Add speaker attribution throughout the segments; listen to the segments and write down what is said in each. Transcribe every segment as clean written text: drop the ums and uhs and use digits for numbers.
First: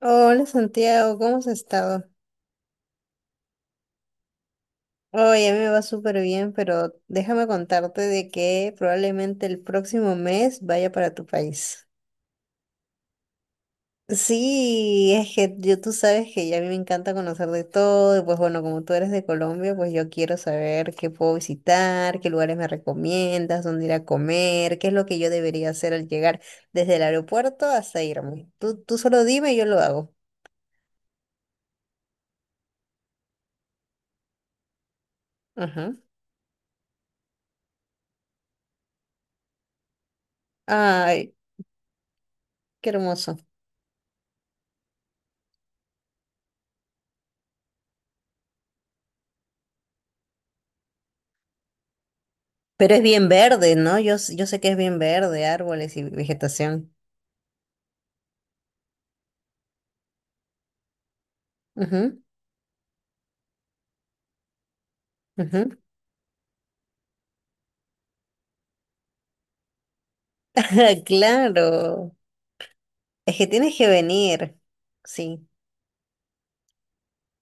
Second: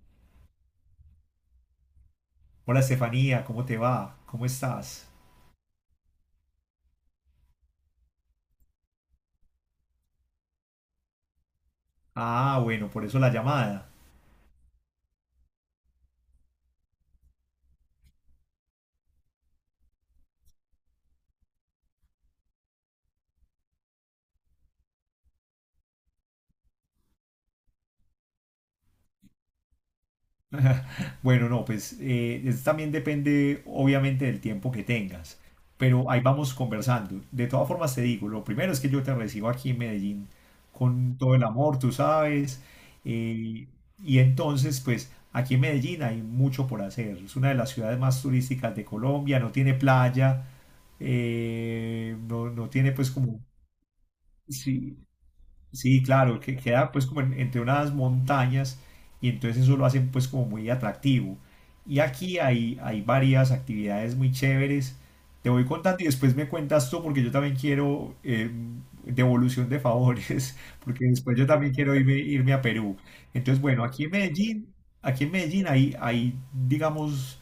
Speaker 1: Hola Santiago, ¿cómo has estado?
Speaker 2: Hola Estefanía, ¿cómo te va? ¿Cómo estás?
Speaker 1: Oye, a mí me va súper bien, pero déjame contarte de que probablemente el próximo mes vaya para tu país.
Speaker 2: Ah, bueno, por eso la llamada.
Speaker 1: Sí, es que yo tú sabes que ya a mí me encanta conocer de todo, y pues bueno, como tú eres de Colombia, pues yo quiero saber qué puedo visitar, qué lugares me recomiendas, dónde ir a comer, qué es lo que yo debería hacer al llegar desde el aeropuerto hasta irme. Tú solo dime y yo lo hago.
Speaker 2: Bueno, no, pues es- también depende obviamente del tiempo que tengas,
Speaker 1: Ajá.
Speaker 2: pero ahí vamos conversando. De todas formas te digo, lo primero es que yo te recibo aquí en Medellín con
Speaker 1: Ay,
Speaker 2: todo el amor, tú sabes,
Speaker 1: qué hermoso.
Speaker 2: eh, y entonces pues aquí en Medellín hay mucho por hacer. Es una de las ciudades más turísticas de Colombia, no tiene playa, no tiene
Speaker 1: Pero es
Speaker 2: pues
Speaker 1: bien
Speaker 2: como...
Speaker 1: verde, ¿no? Yo sé que es bien
Speaker 2: Sí.
Speaker 1: verde, árboles
Speaker 2: Sí,
Speaker 1: y
Speaker 2: claro, que queda
Speaker 1: vegetación.
Speaker 2: pues como en- entre unas montañas y entonces eso lo hacen pues como muy atractivo. Y
Speaker 1: Ujú,
Speaker 2: aquí hay varias actividades muy chéveres. Te voy
Speaker 1: ujú.
Speaker 2: contando y después me cuentas tú porque yo también quiero devolución de favores, porque después yo también quiero
Speaker 1: Claro,
Speaker 2: irme, irme a Perú.
Speaker 1: es que
Speaker 2: Entonces,
Speaker 1: tienes
Speaker 2: bueno,
Speaker 1: que venir.
Speaker 2: Aquí en
Speaker 1: Sí,
Speaker 2: Medellín hay, hay digamos,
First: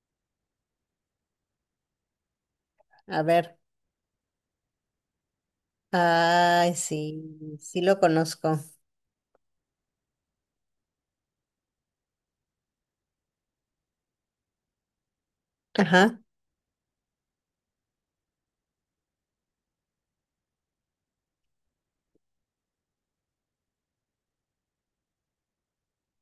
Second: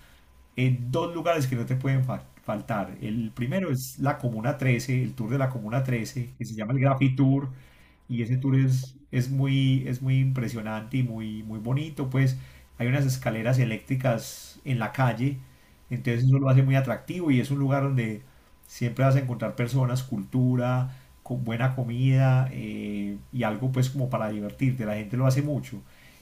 Speaker 2: en dos lugares que no te pueden fa- faltar.
Speaker 1: a
Speaker 2: El
Speaker 1: ver.
Speaker 2: primero es la Comuna 13, el tour de la Comuna 13, que se llama
Speaker 1: Ay,
Speaker 2: el Graffiti Tour,
Speaker 1: sí, sí lo
Speaker 2: y ese tour
Speaker 1: conozco.
Speaker 2: es muy impresionante y muy, muy bonito, pues hay unas escaleras eléctricas en la calle,
Speaker 1: Ajá.
Speaker 2: entonces eso lo hace muy atractivo y es un lugar donde siempre vas a encontrar personas, cultura, con buena comida y algo pues como para divertirte, la gente lo hace mucho.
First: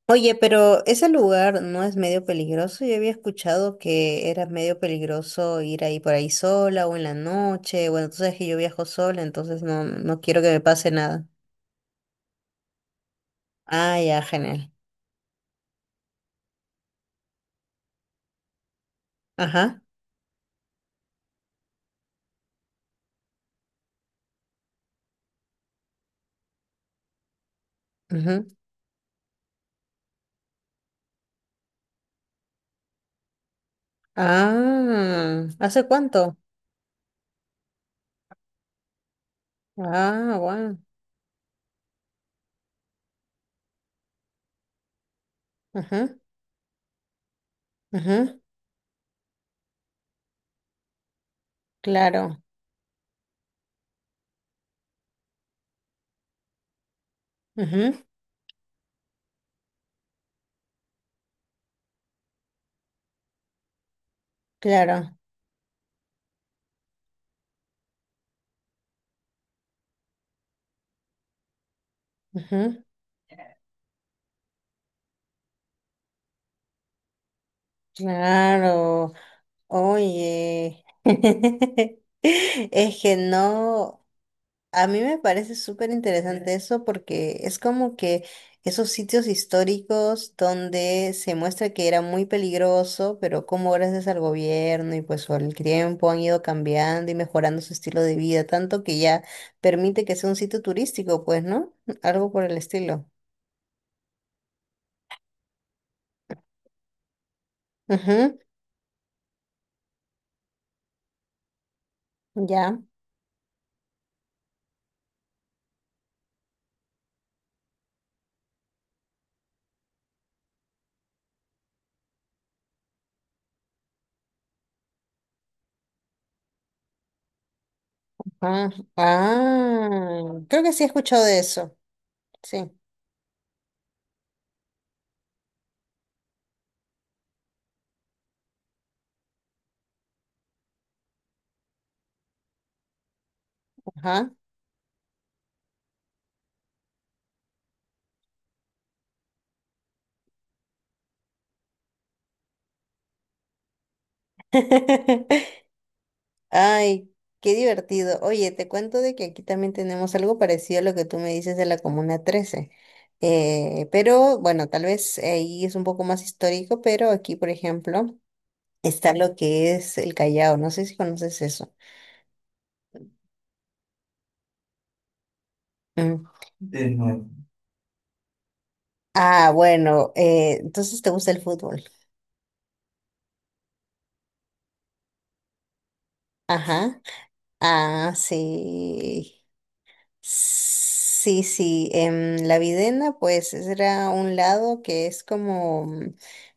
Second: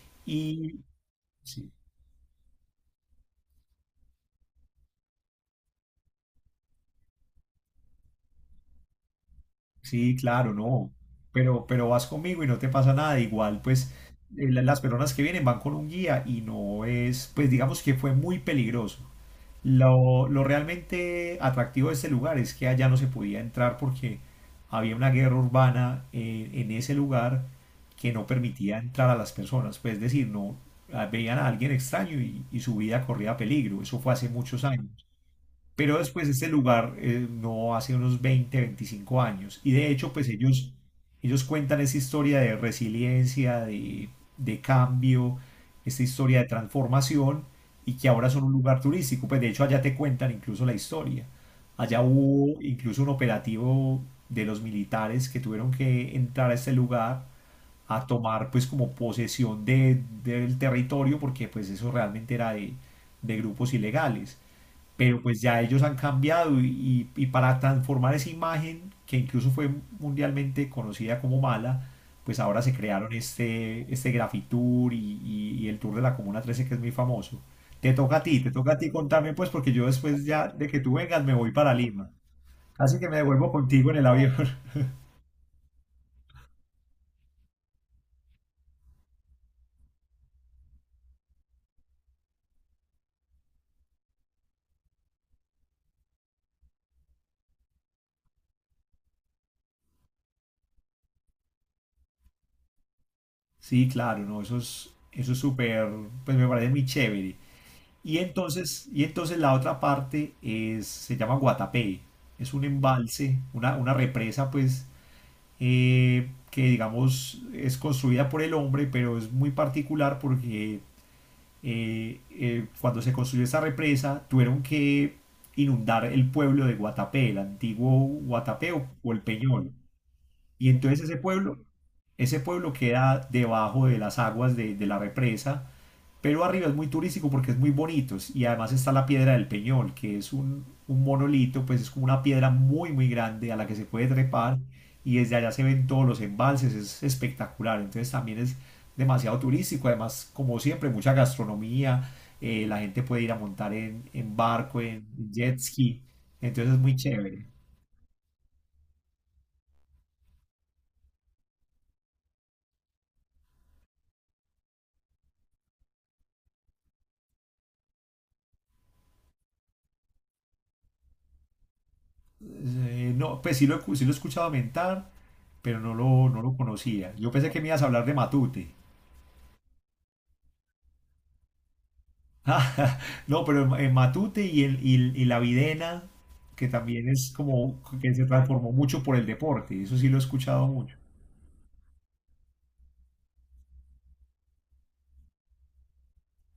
Speaker 1: Oye,
Speaker 2: Y,
Speaker 1: pero ese lugar
Speaker 2: sí.
Speaker 1: no es medio peligroso. Yo había escuchado que era medio peligroso ir ahí por ahí sola o en la noche. Bueno, tú sabes que yo viajo sola, entonces no,
Speaker 2: Sí,
Speaker 1: no quiero que
Speaker 2: claro,
Speaker 1: me pase
Speaker 2: no.
Speaker 1: nada.
Speaker 2: Pero vas conmigo y no te pasa nada. Igual, pues
Speaker 1: Ah, ya,
Speaker 2: la-
Speaker 1: genial.
Speaker 2: las personas que vienen van con un guía y no es, pues digamos que fue muy peligroso.
Speaker 1: Ajá.
Speaker 2: Lo realmente atractivo de este lugar es que allá no se podía entrar porque había una guerra urbana en ese lugar que no permitía entrar a las personas. Pues es decir, no veían a alguien extraño y su vida corría peligro. Eso fue hace muchos años.
Speaker 1: Ah, ¿hace
Speaker 2: Pero después
Speaker 1: cuánto?
Speaker 2: este lugar no hace unos 20, 25 años. Y de hecho, pues
Speaker 1: Ah,
Speaker 2: ellos,
Speaker 1: bueno.
Speaker 2: ellos cuentan esa historia de resiliencia, de cambio, esta
Speaker 1: Ajá,
Speaker 2: historia de transformación y que ahora
Speaker 1: ajá,
Speaker 2: son un lugar turístico. Pues de hecho allá te cuentan incluso la historia. Allá
Speaker 1: claro,
Speaker 2: hubo incluso un operativo de los militares que tuvieron que entrar a este lugar
Speaker 1: ajá,
Speaker 2: a tomar pues como posesión de, del territorio porque pues eso realmente era de grupos ilegales
Speaker 1: claro,
Speaker 2: pero pues ya ellos han cambiado y para transformar esa imagen, que incluso fue mundialmente conocida como mala, pues ahora se
Speaker 1: ajá,
Speaker 2: crearon este, este Grafitour y el Tour de la Comuna 13 que es muy famoso. Te toca a ti, te toca a ti
Speaker 1: claro.
Speaker 2: contarme pues porque yo después ya de que
Speaker 1: Oye,
Speaker 2: tú vengas me voy para Lima.
Speaker 1: es
Speaker 2: Así que
Speaker 1: que
Speaker 2: me devuelvo contigo en
Speaker 1: no.
Speaker 2: el avión.
Speaker 1: A mí me parece súper interesante eso porque es como que esos sitios históricos donde se muestra que era muy peligroso, pero como gracias al gobierno y pues por el tiempo han ido cambiando y mejorando su estilo de vida, tanto que ya permite que sea un sitio turístico, pues, ¿no? Algo por el estilo.
Speaker 2: Sí, claro, no, eso es súper, pues me parece muy chévere. Y entonces la otra parte es, se llama Guatapé.
Speaker 1: Ujú,
Speaker 2: Es un
Speaker 1: ya.
Speaker 2: embalse, una represa, pues, que digamos es construida por el hombre, pero es muy particular porque cuando se construyó esta represa tuvieron que inundar el pueblo de Guatapé, el antiguo
Speaker 1: Ah,
Speaker 2: Guatapé o el Peñol.
Speaker 1: ah, creo
Speaker 2: Y
Speaker 1: que sí he
Speaker 2: entonces
Speaker 1: escuchado de eso.
Speaker 2: ese
Speaker 1: Sí.
Speaker 2: pueblo queda debajo de las aguas de la represa pero arriba es muy turístico porque es muy bonito y además está la piedra del Peñol, que es un monolito, pues es como una piedra muy muy grande a la que se puede
Speaker 1: Ajá.
Speaker 2: trepar y desde allá se ven todos los embalses, es espectacular, entonces también es demasiado turístico, además como siempre mucha gastronomía, la gente puede ir a montar en barco, en jet ski, entonces es muy
Speaker 1: Ay,
Speaker 2: chévere.
Speaker 1: qué divertido. Oye, te cuento de que aquí también tenemos algo parecido a lo que tú me dices de la Comuna 13. Pero bueno, tal vez ahí es un poco más histórico, pero aquí, por ejemplo, está lo que es el Callao. No sé si conoces eso.
Speaker 2: No, pues sí lo, he cu- sí lo he escuchado mentar, pero no
Speaker 1: Mm.
Speaker 2: lo, no lo conocía.
Speaker 1: No.
Speaker 2: Yo pensé que me ibas a hablar de Matute.
Speaker 1: Ah, bueno, entonces te gusta el fútbol.
Speaker 2: Ah, no, pero en Matute y, el, y, el- y la Videna, que
Speaker 1: Ajá.
Speaker 2: también es como
Speaker 1: Ah,
Speaker 2: que se transformó mucho por el
Speaker 1: sí.
Speaker 2: deporte, eso sí lo he escuchado mucho.
Speaker 1: Sí, sí, la Videna pues era un lado que es como,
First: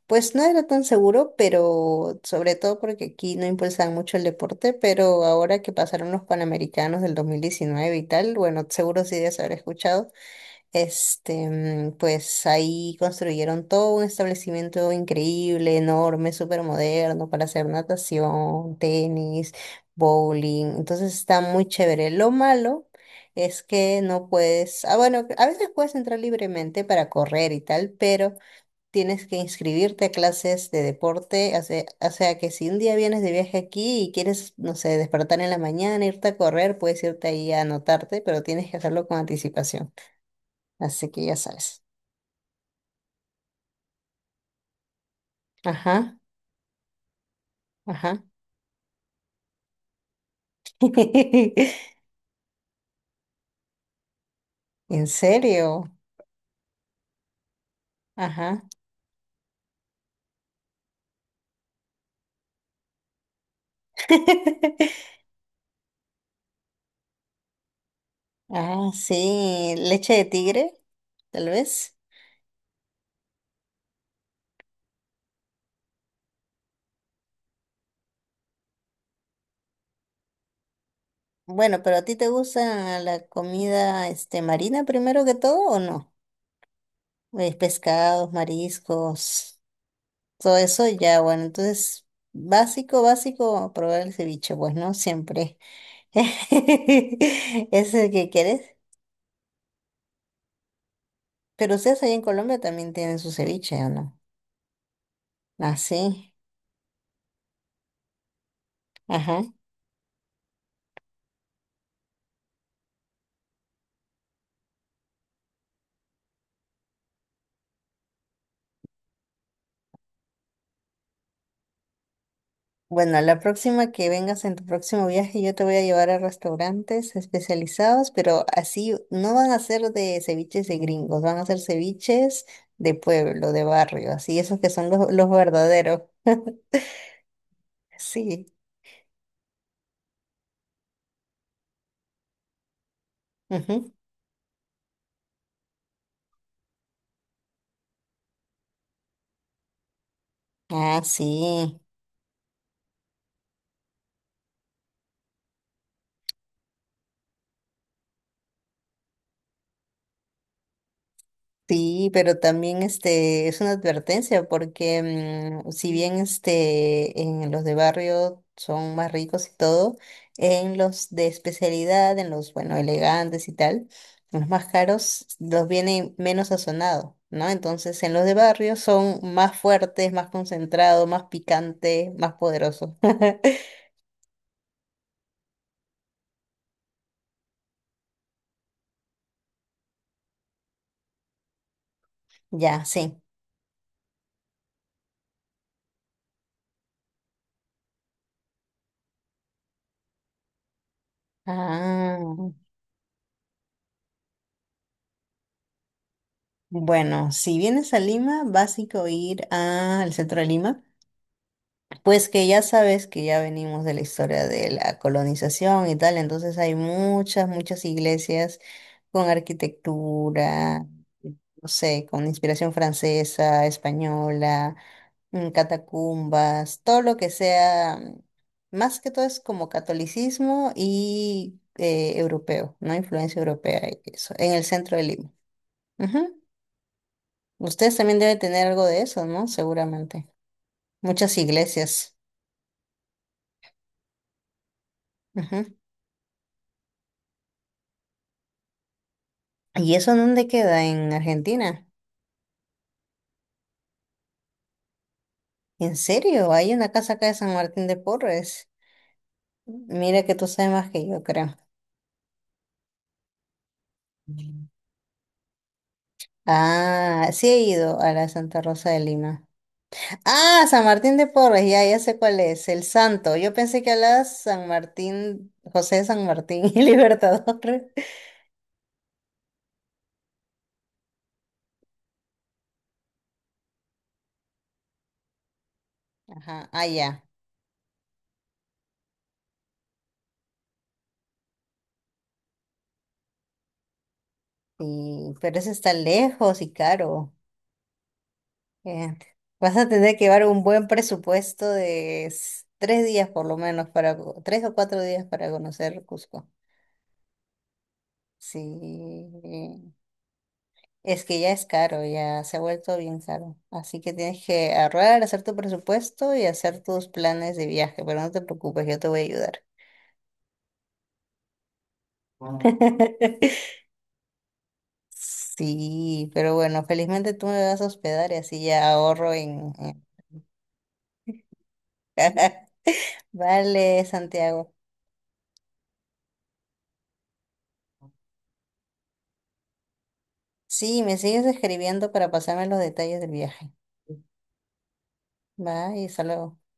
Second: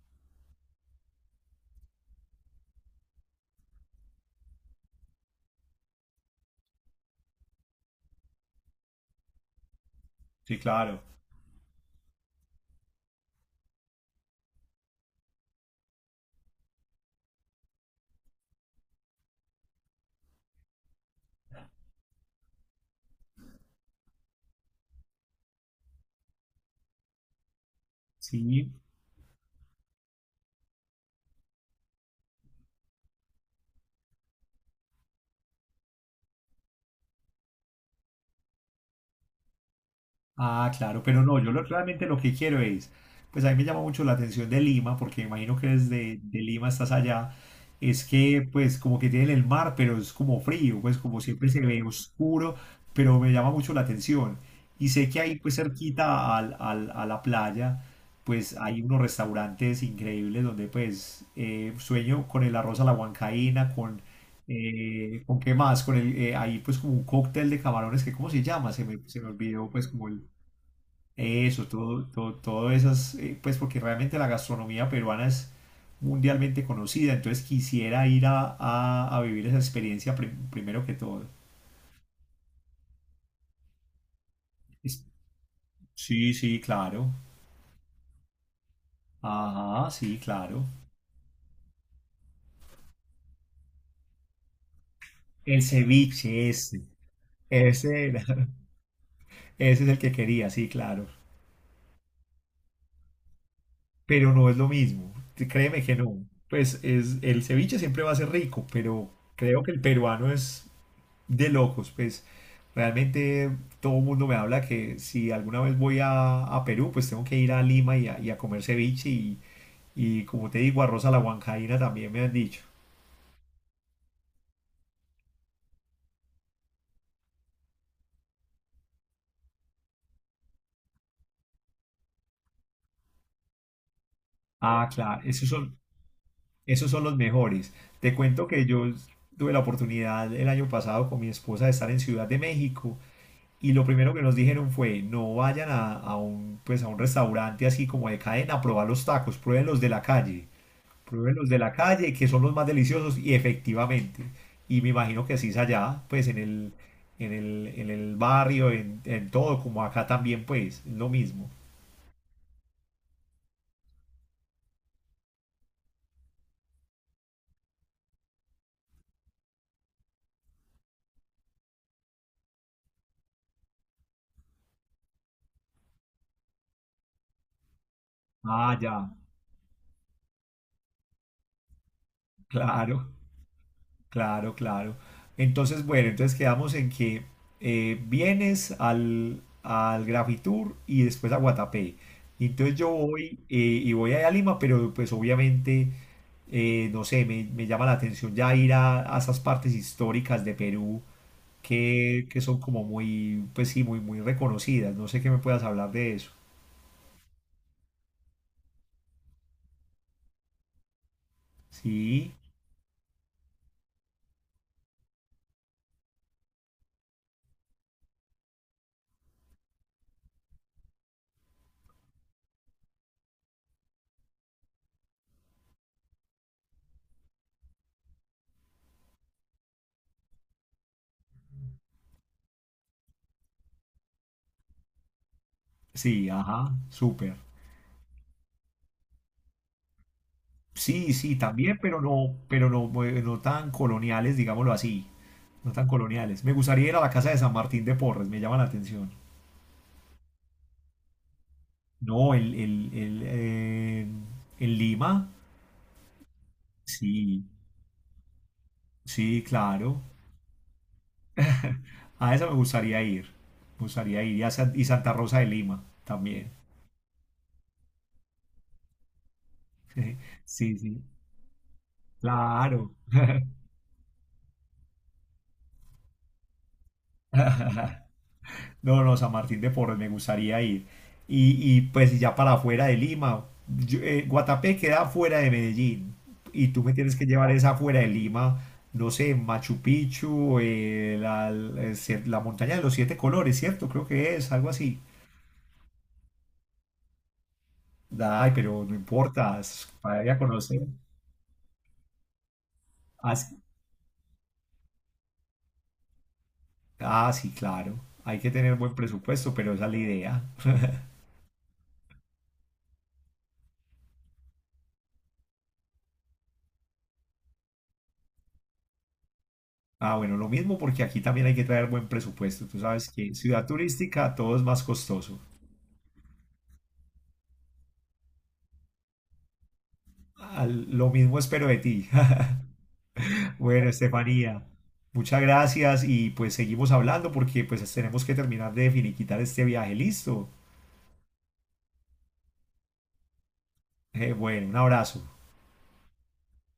Speaker 1: pues no era tan seguro, pero sobre todo porque aquí no impulsaban mucho el deporte, pero ahora que pasaron los Panamericanos del 2019 y tal, bueno, seguro sí debes haber escuchado,
Speaker 2: Sí, claro.
Speaker 1: este, pues ahí construyeron todo un establecimiento increíble, enorme, súper moderno para hacer natación, tenis, bowling. Entonces está muy chévere. Lo malo es que no puedes, ah, bueno, a veces puedes entrar libremente para correr y tal, pero
Speaker 2: Sí.
Speaker 1: tienes que inscribirte a clases de deporte. O sea que si un día vienes de viaje aquí y quieres, no sé, despertar en la mañana, irte a correr, puedes irte ahí a anotarte, pero tienes que hacerlo con anticipación.
Speaker 2: Ah, claro,
Speaker 1: Así
Speaker 2: pero
Speaker 1: que ya
Speaker 2: no, yo lo-
Speaker 1: sabes.
Speaker 2: realmente lo que quiero es, pues a mí me llama mucho la atención de Lima, porque me imagino que
Speaker 1: Ajá,
Speaker 2: desde de Lima estás allá, es
Speaker 1: ajá.
Speaker 2: que pues como que tienen el mar, pero es como frío, pues como siempre se ve oscuro, pero me llama mucho la atención. Y
Speaker 1: ¿En
Speaker 2: sé que ahí pues
Speaker 1: serio?
Speaker 2: cerquita al- al- a la playa, pues
Speaker 1: Ajá.
Speaker 2: hay unos restaurantes increíbles donde pues sueño con el arroz a la huancaína, ¿con qué más? Con el, ahí pues como un cóctel de camarones que ¿cómo se llama?
Speaker 1: Ah,
Speaker 2: Se me olvidó
Speaker 1: sí,
Speaker 2: pues como
Speaker 1: leche de
Speaker 2: el...
Speaker 1: tigre, tal
Speaker 2: Eso,
Speaker 1: vez.
Speaker 2: todo, todo, todo esas, pues porque realmente la gastronomía peruana es mundialmente conocida, entonces quisiera ir a vivir esa experiencia prim- primero que todo.
Speaker 1: Bueno, pero ¿a ti te gusta la comida este marina
Speaker 2: Es-
Speaker 1: primero que todo o no?
Speaker 2: sí, sí, claro.
Speaker 1: Pescados, mariscos,
Speaker 2: Ajá, sí,
Speaker 1: todo
Speaker 2: claro.
Speaker 1: eso ya, bueno, entonces básico, básico, probar el ceviche, pues no siempre.
Speaker 2: El ceviche ese.
Speaker 1: ¿Es
Speaker 2: Ese
Speaker 1: el que
Speaker 2: era.
Speaker 1: quieres?
Speaker 2: Ese es el que quería, sí, claro.
Speaker 1: Pero ustedes allá en Colombia también tienen su ceviche, ¿o no?
Speaker 2: Pero no es lo mismo. Créeme que no.
Speaker 1: Así,
Speaker 2: Pues es, el ceviche siempre va a ser rico, pero
Speaker 1: ajá.
Speaker 2: creo que el peruano es de locos, pues realmente todo el mundo me habla que si alguna vez voy a Perú, pues tengo que ir a Lima y a comer ceviche y como te digo, arroz a la huancaína también me han dicho.
Speaker 1: Bueno, la próxima que vengas en tu próximo viaje, yo te voy a llevar a restaurantes especializados, pero así no van a ser de ceviches de gringos, van a ser ceviches de pueblo, de barrio, así, esos que
Speaker 2: Ah,
Speaker 1: son los,
Speaker 2: claro,
Speaker 1: los verdaderos.
Speaker 2: esos son los mejores. Te
Speaker 1: Sí.
Speaker 2: cuento que yo tuve la oportunidad el año pasado con mi esposa de estar en Ciudad de México y lo
Speaker 1: Ujú.
Speaker 2: primero que nos dijeron fue no vayan a un, pues a un restaurante así como de cadena a probar los tacos, prueben los de la calle.
Speaker 1: Ah,
Speaker 2: Prueben los de la
Speaker 1: sí.
Speaker 2: calle, que son los más deliciosos, y efectivamente. Y me imagino que así es allá, pues en el, en el, en el barrio, en todo, como acá también, pues, es lo mismo.
Speaker 1: Sí, pero también este es una advertencia porque si bien este en los de barrio son más ricos y todo, en los de especialidad, en los bueno elegantes y tal, los más caros los vienen menos sazonados, ¿no? Entonces en los de barrio
Speaker 2: Ah, ya,
Speaker 1: son más fuertes, más concentrados, más picantes, más poderosos.
Speaker 2: claro, claro, claro. Entonces, bueno, entonces quedamos en que vienes al, al Grafitour y después a Guatapé. Y entonces
Speaker 1: Ya,
Speaker 2: yo
Speaker 1: sí.
Speaker 2: voy y voy allá a Lima, pero pues obviamente, no sé, me llama la atención ya ir a esas partes históricas de Perú
Speaker 1: Ah,
Speaker 2: que son como muy, pues sí, muy, muy reconocidas. No sé qué me puedas hablar de eso.
Speaker 1: bueno, si vienes a Lima, vas a ir al centro de Lima. Pues
Speaker 2: Sí,
Speaker 1: que ya sabes que ya venimos de la historia de la colonización y tal, entonces hay muchas, muchas iglesias con arquitectura, no sé, con inspiración francesa, española, catacumbas, todo lo que sea, más que todo es como catolicismo y europeo, ¿no? Influencia europea y eso, en el centro de Lima.
Speaker 2: sí,
Speaker 1: Ujú.
Speaker 2: ajá, súper.
Speaker 1: Ustedes también deben tener algo de eso, ¿no? Seguramente.
Speaker 2: Sí, sí,
Speaker 1: Muchas
Speaker 2: también,
Speaker 1: iglesias.
Speaker 2: pero no, no tan coloniales, digámoslo así. No tan coloniales. Me gustaría ir a la casa de San Martín de Porres, me llama la atención.
Speaker 1: ¿Y eso dónde queda? En Argentina.
Speaker 2: No, el, en Lima,
Speaker 1: ¿En serio? Hay una casa acá de
Speaker 2: sí,
Speaker 1: San Martín de Porres.
Speaker 2: sí, claro.
Speaker 1: Mira que tú sabes más que yo, creo.
Speaker 2: A esa me gustaría ir. Me gustaría ir. Y, a San- y Santa Rosa de Lima también.
Speaker 1: Ah, sí he ido a la de Santa Rosa de Lima. Ah,
Speaker 2: Sí,
Speaker 1: San
Speaker 2: sí.
Speaker 1: Martín de Porres, ya, ya sé cuál es, el
Speaker 2: Claro.
Speaker 1: santo. Yo pensé que hablabas San Martín, José de San Martín y Libertador.
Speaker 2: No, no, San Martín de Porres, me gustaría ir. Y, pues ya para afuera de Lima, yo- Guatapé queda fuera de Medellín
Speaker 1: Ajá,
Speaker 2: y tú
Speaker 1: ah,
Speaker 2: me tienes
Speaker 1: ya.
Speaker 2: que llevar esa fuera de Lima, no sé, Machu Picchu, la, la la montaña de los 7 colores, ¿cierto? Creo que es algo así.
Speaker 1: Y pero ese está lejos y caro.
Speaker 2: Ay, pero no
Speaker 1: Bien.
Speaker 2: importa,
Speaker 1: Vas a
Speaker 2: es
Speaker 1: tener
Speaker 2: para
Speaker 1: que
Speaker 2: ir a
Speaker 1: llevar un
Speaker 2: conocer.
Speaker 1: buen presupuesto de 3 días
Speaker 2: Ah,
Speaker 1: por lo
Speaker 2: sí,
Speaker 1: menos para, 3 o 4 días para conocer Cusco.
Speaker 2: ah, sí, claro, hay que
Speaker 1: Sí,
Speaker 2: tener buen presupuesto, pero esa es la idea.
Speaker 1: es que ya es caro, ya se ha vuelto bien caro. Así que tienes que ahorrar, hacer tu presupuesto y hacer tus planes de viaje, pero no te preocupes, yo te voy a ayudar.
Speaker 2: Ah, bueno, lo mismo porque aquí también hay que traer buen presupuesto. Tú sabes que ciudad turística todo es más costoso.
Speaker 1: Sí, pero bueno, felizmente tú me vas a hospedar y así ya ahorro en...
Speaker 2: Al- lo mismo espero de ti. Bueno,
Speaker 1: Vale,
Speaker 2: Estefanía,
Speaker 1: Santiago.
Speaker 2: muchas gracias y pues seguimos hablando porque pues tenemos que terminar de finiquitar este viaje. Listo.
Speaker 1: Sí, me sigues escribiendo para pasarme los detalles del viaje.
Speaker 2: Bueno, un abrazo.
Speaker 1: Bye, hasta luego.